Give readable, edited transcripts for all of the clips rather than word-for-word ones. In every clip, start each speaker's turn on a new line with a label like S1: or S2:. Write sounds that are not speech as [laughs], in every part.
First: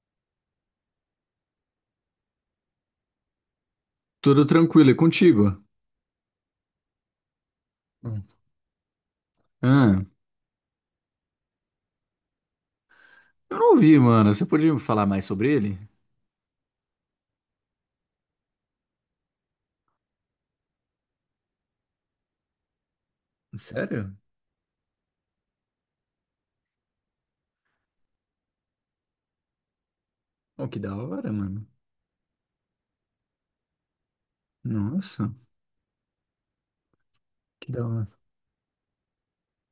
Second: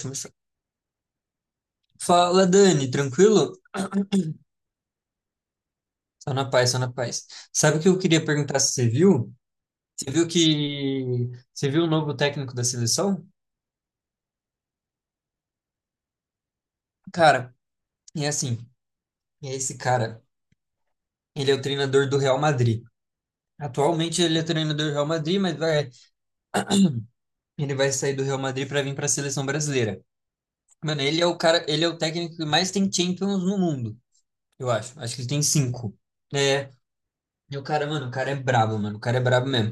S1: Começar. Fala, Dani, tranquilo?
S2: Tudo tranquilo, e contigo?
S1: Só na paz, só na paz. Sabe o que eu
S2: Hum.
S1: queria perguntar se você viu?
S2: Ah,
S1: Você viu que Você viu o novo técnico da seleção?
S2: eu não ouvi, mano. Você podia me falar mais sobre ele?
S1: Cara, é assim, é esse cara. Ele é o treinador do Real Madrid.
S2: Sério?
S1: Atualmente ele é treinador do Real Madrid, ele vai sair do Real Madrid para vir para a seleção brasileira.
S2: Oh, que da
S1: Mano, ele é
S2: hora,
S1: o cara,
S2: mano.
S1: ele é o técnico que mais tem Champions no mundo, eu acho. Acho que ele
S2: Nossa.
S1: tem cinco. É. E o
S2: Que da
S1: cara,
S2: hora.
S1: mano, o cara é brabo, mano. O cara é brabo mesmo.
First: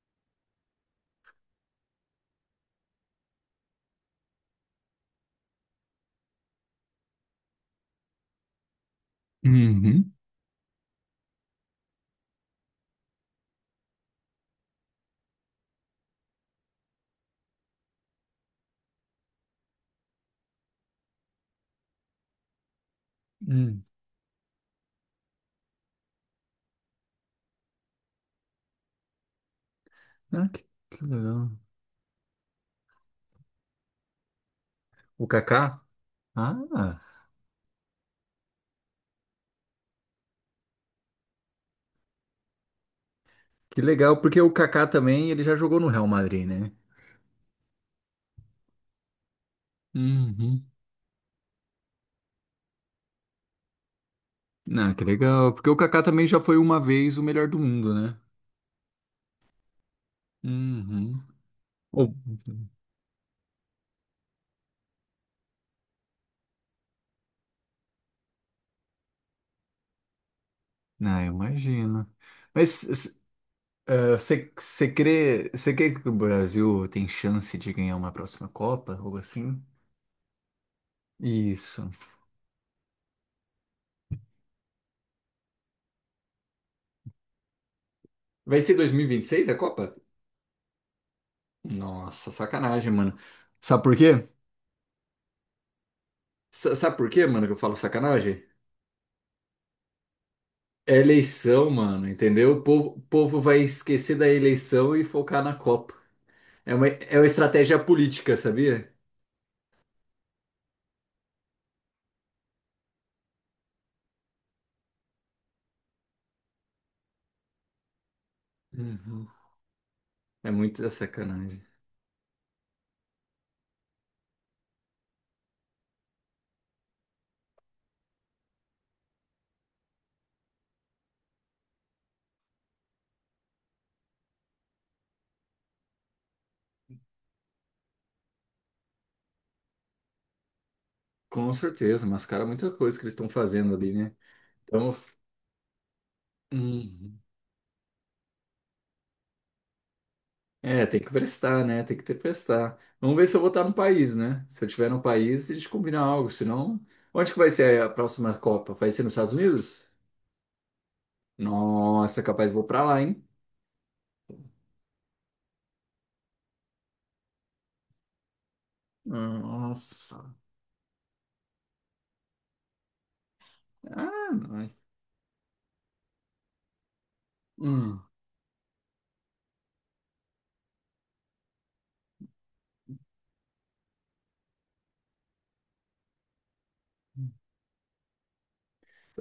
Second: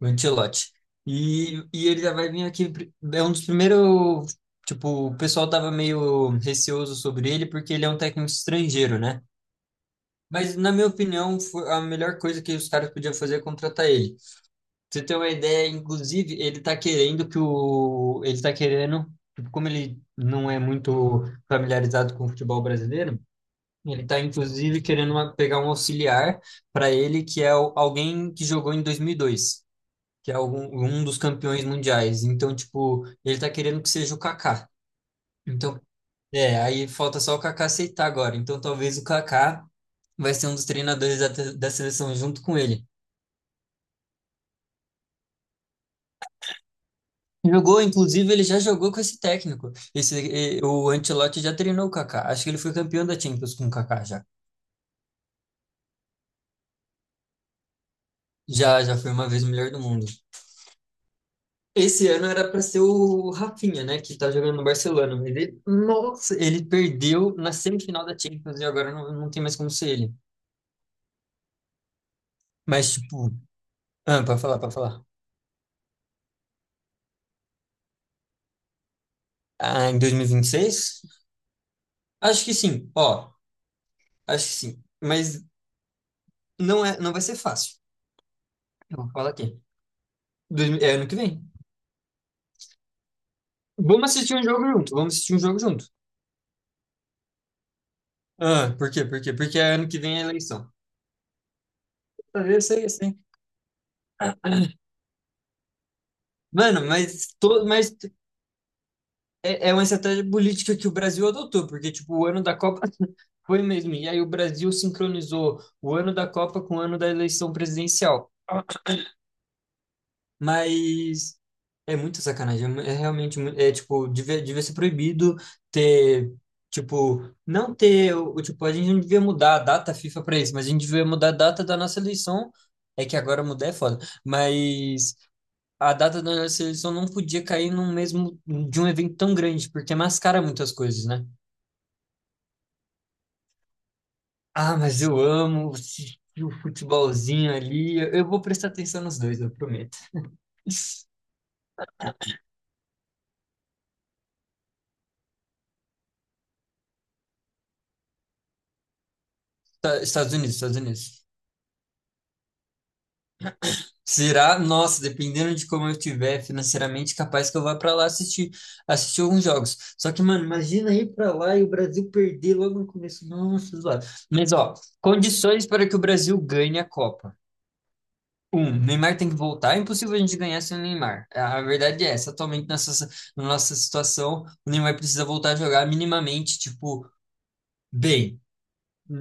S1: O Ancelotti. E ele já vai vir aqui. É um dos primeiros. Tipo, o pessoal tava meio receoso sobre ele porque ele é um técnico estrangeiro, né?
S2: Uhum.
S1: Mas, na minha opinião, foi a melhor coisa que os caras podiam fazer é contratar ele. Pra você ter uma ideia, inclusive, ele tá querendo que o. Ele tá querendo. Tipo, como ele não é muito familiarizado com o futebol brasileiro,
S2: Hum.
S1: ele está, inclusive, querendo pegar um auxiliar para ele, alguém que jogou em 2002, que é
S2: Ah, que,
S1: um
S2: que
S1: dos
S2: legal.
S1: campeões mundiais. Então, tipo, ele está querendo que seja o Kaká.
S2: O Kaká?
S1: Então, é, aí
S2: Ah.
S1: falta só o Kaká aceitar agora. Então, talvez o Kaká vai ser um dos treinadores da seleção junto com ele.
S2: Que legal, porque o Kaká também, ele já jogou no Real Madrid, né?
S1: Jogou, inclusive, ele já jogou com esse técnico.
S2: Uhum.
S1: O Ancelotti já treinou o Kaká. Acho que ele foi campeão da Champions com o Kaká já.
S2: Ah, que legal. Porque o Kaká também já foi uma vez o melhor do mundo, né?
S1: Já foi uma vez o melhor do mundo.
S2: Uhum.
S1: Esse
S2: Ou-
S1: ano era para ser o Rafinha, né, que tá jogando no Barcelona. Mas ele, nossa, ele perdeu na semifinal da Champions e agora não tem mais como ser ele.
S2: Ah, eu imagino. Mas
S1: Mas,
S2: s-
S1: tipo, para
S2: Você
S1: falar, para falar.
S2: você crê que o Brasil tem chance de ganhar uma próxima Copa, algo assim?
S1: Ah, em 2026?
S2: Isso.
S1: Acho que sim, ó, acho que sim. Mas não vai ser fácil.
S2: Vai ser
S1: Eu vou falar
S2: 2026 a
S1: aqui.
S2: Copa?
S1: É ano que vem.
S2: Nossa, sacanagem, mano. Sabe por
S1: Vamos
S2: quê?
S1: assistir um jogo junto, vamos assistir um jogo junto.
S2: Sabe por quê, mano, que eu falo sacanagem?
S1: Ah, por quê? Por quê? Porque é ano que vem é eleição.
S2: É eleição, mano,
S1: Ah,
S2: entendeu? O
S1: eu sei,
S2: povo,
S1: eu
S2: o
S1: sei.
S2: povo vai esquecer da eleição e focar na Copa. É
S1: Mano,
S2: uma, é uma
S1: mas, to,
S2: estratégia
S1: mas
S2: política, sabia?
S1: É, é uma estratégia política que o Brasil adotou, porque, tipo, o ano da Copa [laughs] foi mesmo. E aí o Brasil sincronizou o ano da Copa com o ano da eleição presidencial.
S2: Uhum. É muita
S1: Mas
S2: sacanagem.
S1: é muita sacanagem. É realmente, é, tipo, devia ser proibido ter, tipo, não ter, tipo, a gente não devia mudar a data FIFA para isso, mas a gente devia mudar a data da nossa eleição. É que agora mudar é foda. Mas a data da nossa eleição não podia cair no mesmo, de um evento tão grande, porque mascara muitas coisas, né?
S2: Com certeza, mascara muita coisa que eles estão fazendo ali, né?
S1: Ah,
S2: Então.
S1: mas eu amo assistir o
S2: Uhum.
S1: futebolzinho ali. Eu vou prestar atenção nos dois, eu prometo.
S2: É, tem
S1: Esta-
S2: que prestar, né? Tem que ter prestar. Vamos ver se eu vou estar no país, né? Se eu estiver no país, a gente combina algo. Senão, onde que vai ser a próxima Copa? Vai ser nos Estados Unidos?
S1: Estados Unidos, Estados Unidos.
S2: Nossa, capaz vou pra lá, hein?
S1: Será? Nossa, dependendo de como eu estiver financeiramente, capaz que eu vá pra lá assistir, alguns jogos. Só que,
S2: Nossa.
S1: mano, imagina ir pra lá e o Brasil perder logo no começo. Nossa, zoado.
S2: Ah,
S1: Mas,
S2: não.
S1: ó, condições para que o Brasil ganhe a Copa.
S2: Hum.
S1: Neymar tem que voltar. É impossível a gente ganhar sem o Neymar. A verdade é essa. Atualmente, na nossa situação, o Neymar precisa voltar a jogar minimamente, tipo, bem.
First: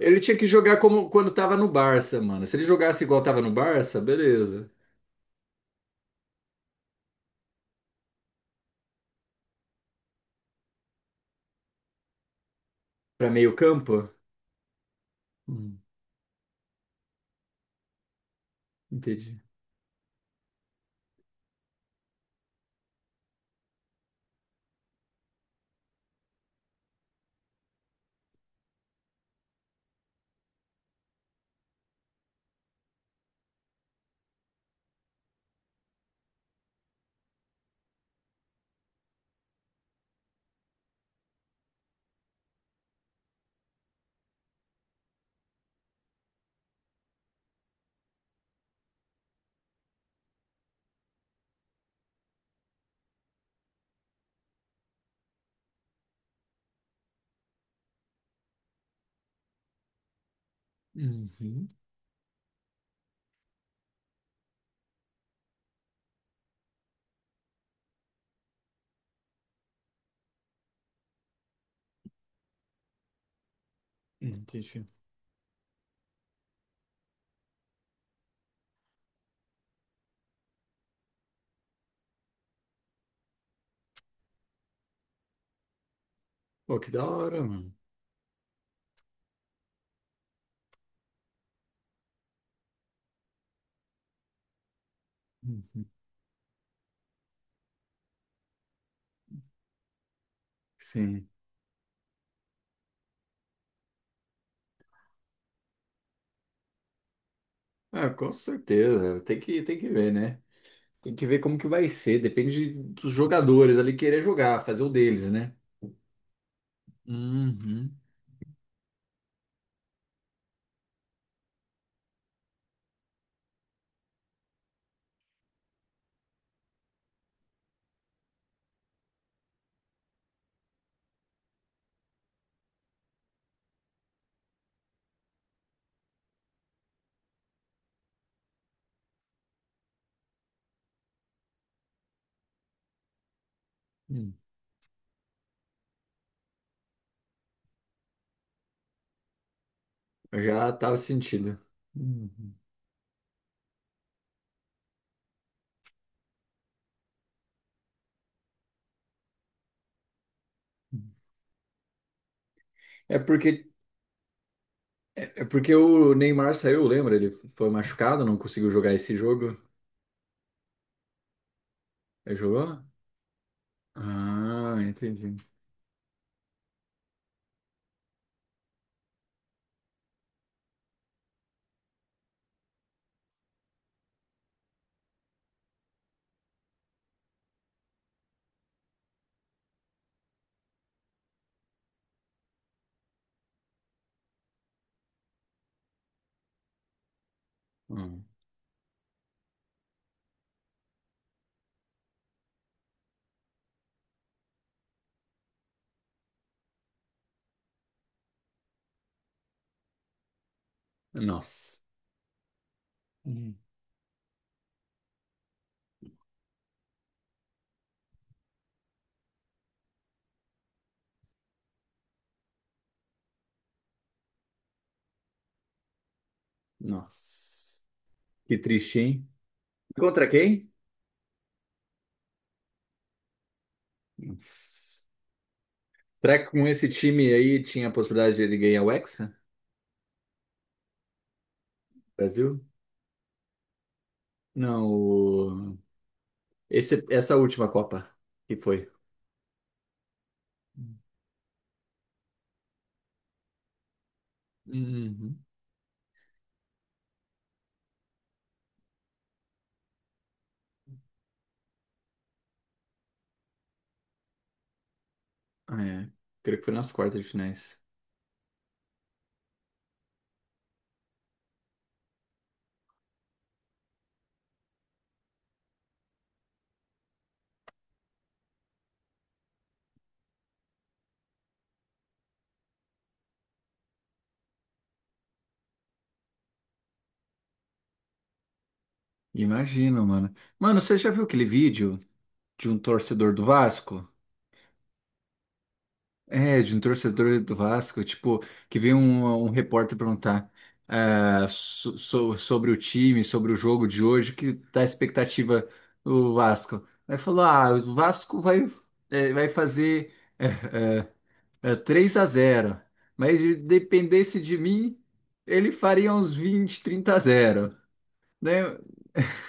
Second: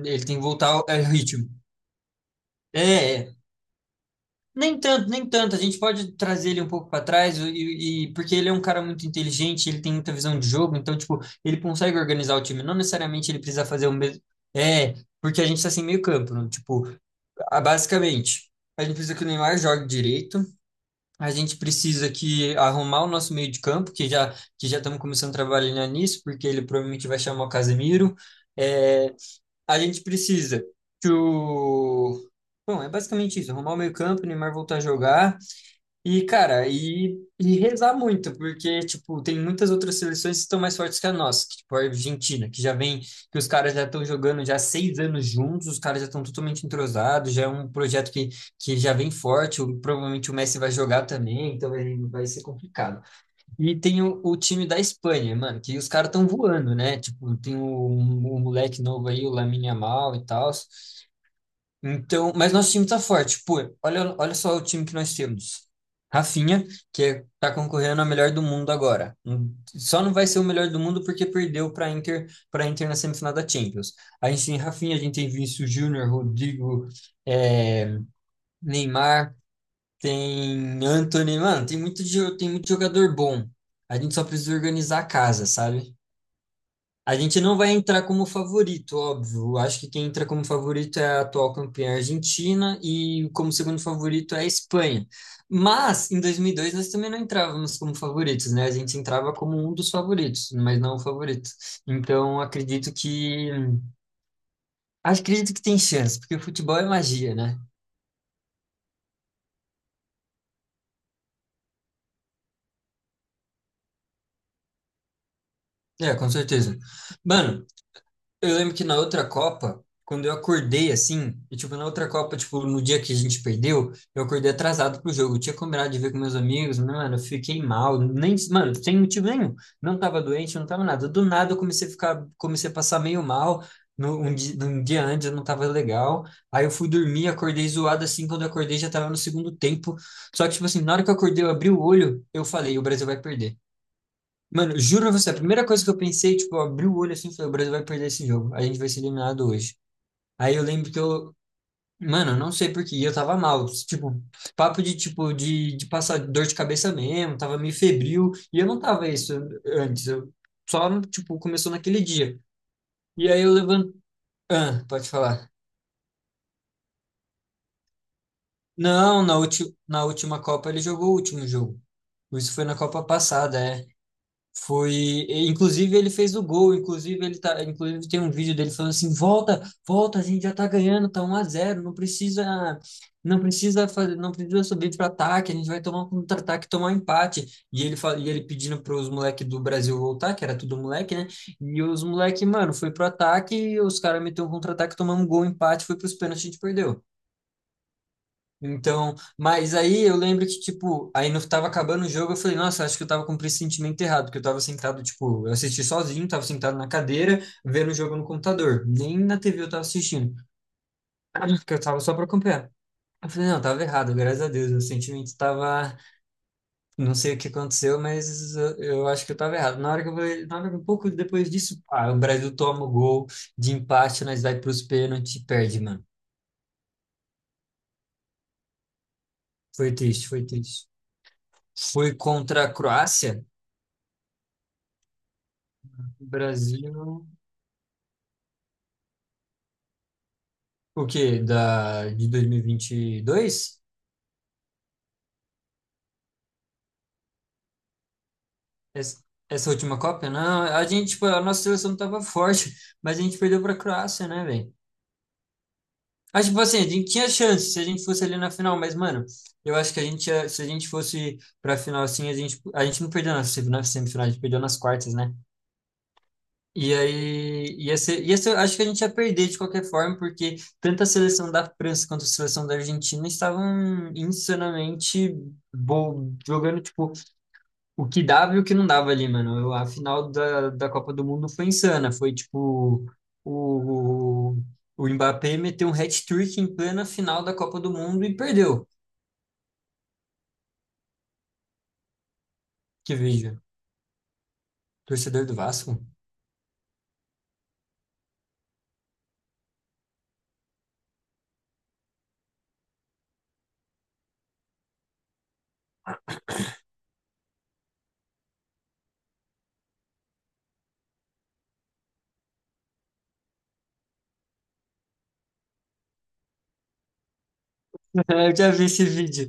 S2: Ele
S1: Ele tem
S2: tinha
S1: que
S2: que
S1: voltar
S2: jogar
S1: ao
S2: como quando
S1: ritmo.
S2: tava no Barça, mano. Se ele jogasse
S1: É,
S2: igual
S1: é.
S2: tava no Barça, beleza.
S1: Nem tanto, nem tanto. A gente pode trazer ele um pouco para trás, porque ele é um cara muito inteligente, ele tem muita visão de jogo, então, tipo, ele consegue organizar o time. Não
S2: Pra
S1: necessariamente ele
S2: meio
S1: precisa fazer o
S2: campo?
S1: mesmo. É, porque a gente tá
S2: Hum.
S1: sem meio campo, né? Tipo, basicamente, a gente precisa que o
S2: Entendi.
S1: Neymar jogue direito. A gente precisa que arrumar o nosso meio de campo, que já estamos começando a trabalhar nisso, porque ele provavelmente vai chamar o Casemiro. É, a gente precisa que o. Bom, é basicamente isso, arrumar o meio campo, o Neymar voltar a jogar, e, cara, e rezar muito, porque, tipo, tem muitas outras seleções que estão mais fortes que a nossa, que, tipo, a Argentina, que já vem, que os caras já estão jogando já há 6 anos juntos, os caras já estão totalmente entrosados, já é um projeto que já vem forte, provavelmente o Messi vai jogar também, então vai ser complicado. E tem o time da Espanha, mano, que os caras estão voando, né? Tipo, tem o moleque novo aí, o Lamine Yamal e tal,
S2: Uhum.
S1: então, mas nosso time tá forte. Pô, olha, olha só o time que nós temos. Rafinha, tá concorrendo a melhor do mundo agora. Só não vai ser o melhor do mundo porque perdeu para Inter na semifinal da Champions. A gente tem
S2: Entendi.
S1: Rafinha, a gente tem Vinícius Júnior, Rodrigo, é, Neymar, tem Antony, mano, tem muito jogador bom. A gente só precisa organizar a casa, sabe?
S2: Pô, que da
S1: A
S2: hora,
S1: gente não vai
S2: mano.
S1: entrar como favorito, óbvio. Acho que quem entra como favorito é a atual campeã argentina e como segundo favorito é a Espanha.
S2: Uhum.
S1: Mas em 2002 nós também não entrávamos como favoritos, né? A gente entrava como um dos favoritos, mas não o
S2: Sim.
S1: favorito. Então acredito que tem chance, porque futebol é magia, né?
S2: Ah, com certeza. Tem que ver, né? Tem que ver como que vai ser. Depende dos jogadores ali querer jogar, fazer o deles, né?
S1: É, com certeza. Mano,
S2: Uhum.
S1: eu lembro que na outra Copa, quando eu acordei assim, e tipo, na outra Copa, tipo, no dia que a gente perdeu, eu acordei atrasado pro jogo. Eu tinha combinado de ver com meus amigos, mas, mano, eu fiquei mal, nem, mano, sem motivo nenhum. Não tava doente, não tava nada. Do nada eu comecei a passar meio mal. No, um, di- Um dia antes eu não tava legal. Aí eu fui dormir, acordei zoado assim. Quando eu acordei já tava no segundo tempo. Só que, tipo assim, na hora que eu acordei, eu abri o olho, eu falei: o Brasil vai perder.
S2: Hum.
S1: Mano, juro pra você, a primeira coisa que eu pensei, tipo, eu abri o olho assim, e falei, o Brasil vai perder esse jogo. A gente vai ser eliminado hoje.
S2: Eu
S1: Aí eu
S2: já
S1: lembro
S2: tava
S1: que eu,
S2: sentindo.
S1: mano, eu não
S2: Uhum.
S1: sei por quê, eu tava mal, tipo, papo de tipo de passar dor de cabeça mesmo, tava meio febril, e eu não tava isso antes, eu só tipo começou naquele dia.
S2: É
S1: E aí
S2: porque,
S1: eu levanto, ah, pode
S2: é
S1: falar.
S2: porque o Neymar saiu, lembra? Ele foi machucado, não conseguiu jogar esse
S1: Não, na
S2: jogo.
S1: última na última Copa ele jogou o último jogo.
S2: Ele
S1: Isso foi na
S2: jogou?
S1: Copa passada, é.
S2: Ah,
S1: Foi,
S2: entendi.
S1: inclusive ele fez o gol, inclusive ele tá, inclusive tem um vídeo dele falando assim: "Volta, volta, a gente já tá ganhando, tá 1-0, não precisa fazer, não precisa subir para ataque, a gente vai tomar um contra-ataque, tomar um empate". E ele pedindo para os moleque do Brasil voltar, que era tudo moleque, né? E os moleque, mano, foi pro ataque, os caras meteu um contra-ataque, tomamos um gol, um empate, foi pros pênaltis, a gente perdeu.
S2: Hum.
S1: Então, mas aí eu lembro que, tipo, aí no, tava acabando o jogo, eu falei, nossa, acho que eu tava com o pressentimento errado, porque eu tava sentado, tipo, eu assisti sozinho, tava sentado na cadeira, vendo o jogo no computador. Nem na TV eu tava assistindo, [clears throat] porque
S2: Nossa.
S1: eu tava só pra acompanhar. Eu falei,
S2: Uhum.
S1: não, tava errado, graças a Deus, o sentimento tava, não sei o que aconteceu, mas eu acho que eu tava errado. Na hora que eu falei, um pouco depois disso, pá, o Brasil toma o gol de empate, nós vai pros pênaltis e perde, mano.
S2: Nossa. Que triste, hein?
S1: Foi
S2: Contra
S1: triste, foi
S2: quem?
S1: triste. Foi contra a Croácia,
S2: Nossa. Será que com esse
S1: Brasil.
S2: time aí tinha a possibilidade de ele ganhar o Hexa?
S1: O quê? De
S2: Brasil?
S1: 2022?
S2: Não. Essa última Copa que foi.
S1: Essa, essa última Copa? Não, a gente, tipo, a nossa seleção tava [laughs] forte, mas a gente perdeu pra Croácia, né, velho?
S2: Uhum.
S1: Acho tipo assim, a gente tinha chance se a gente fosse ali na final, mas, mano, eu acho que se a gente fosse pra final assim, a gente não perdeu na, sem- na semifinal, a gente perdeu nas quartas, né?
S2: Ah, é, creio que foi nas
S1: E
S2: quartas de
S1: aí,
S2: finais.
S1: ia ser, acho que a gente ia perder de qualquer forma, porque tanto a seleção da França quanto a seleção da Argentina estavam insanamente jogando, tipo, o que dava e o que não dava ali, mano. A final da Copa do Mundo foi insana. Foi, tipo, o, o Mbappé meteu um hat-trick em plena final da Copa do Mundo e perdeu.
S2: Imagino, mano. Mano, você já viu aquele vídeo de um
S1: Que
S2: torcedor do
S1: vídeo.
S2: Vasco?
S1: Torcedor do Vasco?
S2: É, de um torcedor do Vasco, tipo, que veio um repórter perguntar, sobre o time, sobre o jogo de hoje, que tá a expectativa do Vasco. Aí falou: ah, o Vasco vai fazer. [laughs] Eh, É 3 a zero. Mas se dependesse de mim, ele faria uns 20, 30 a zero.
S1: [laughs] Eu
S2: Né?
S1: já vi esse vídeo.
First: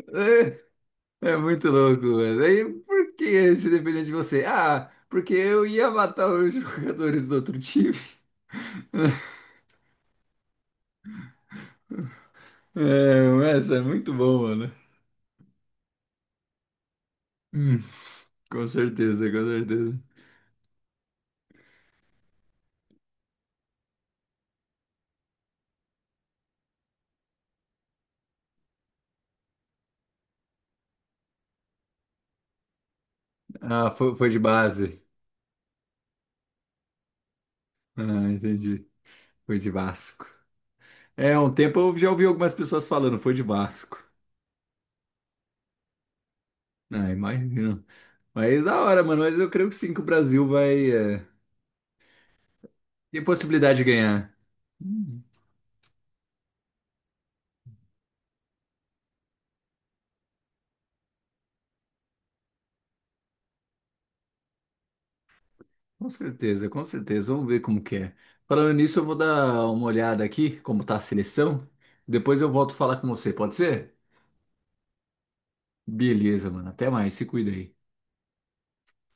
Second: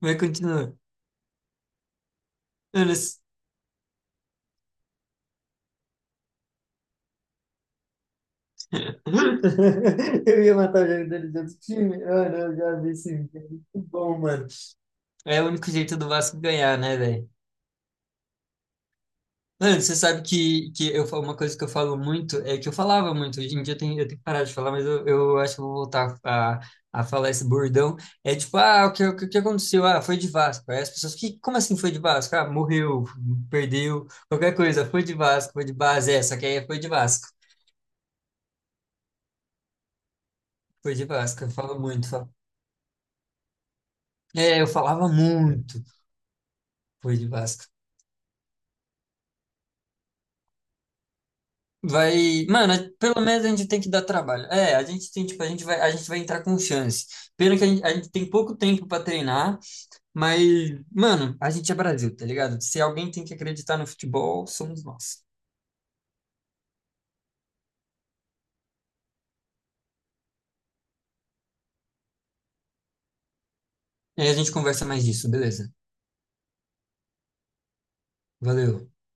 S1: Mas continua.
S2: É muito louco, mano. Aí,
S1: Mano,
S2: por que se depender de você? Ah, porque eu ia matar os [laughs] jogadores do outro time. [laughs]
S1: [laughs] eu ia matar o jogador de outro time. Mano, eu já vi esse
S2: É,
S1: vídeo. É
S2: mas é
S1: muito
S2: muito
S1: bom,
S2: bom,
S1: mano.
S2: mano.
S1: É o único jeito do Vasco ganhar, né, velho?
S2: Hum, com certeza, com
S1: Mano, você
S2: certeza.
S1: sabe que uma coisa que eu falo muito é que eu falava muito. Hoje em dia eu tenho que parar de falar, mas eu acho que eu vou voltar a, falar esse bordão. É tipo, o que aconteceu? Ah, foi de Vasco. Aí as pessoas, como assim foi de Vasco? Ah, morreu,
S2: Ah,
S1: perdeu,
S2: foi de
S1: qualquer coisa.
S2: base.
S1: Foi de Vasco, foi de base. É, só que aí é, foi de Vasco.
S2: Ah, entendi. Foi de Vasco.
S1: Foi de
S2: É,
S1: Vasco, eu
S2: um
S1: falo
S2: tempo eu
S1: muito.
S2: já ouvi algumas pessoas falando, foi de Vasco.
S1: É, eu falava muito.
S2: Ah,
S1: Fui de Vasco.
S2: imagina. Mas da hora, mano. Mas eu creio que sim, que o Brasil vai é,
S1: Vai, mano, pelo
S2: ter
S1: menos a gente
S2: possibilidade
S1: tem
S2: de
S1: que dar
S2: ganhar.
S1: trabalho. É, a gente
S2: Hum,
S1: tem, tipo, a gente vai entrar com chance. Pena que a gente tem pouco tempo pra treinar, mas, mano, a gente é Brasil, tá ligado? Se alguém tem que acreditar no futebol, somos nós.
S2: com certeza, com certeza. Vamos ver como que é. Falando nisso, eu vou dar uma olhada aqui, como tá a seleção. Depois eu volto a falar com você, pode ser?
S1: E aí a gente conversa mais disso, beleza?
S2: Beleza, mano. Até mais. Se cuida aí.
S1: Valeu.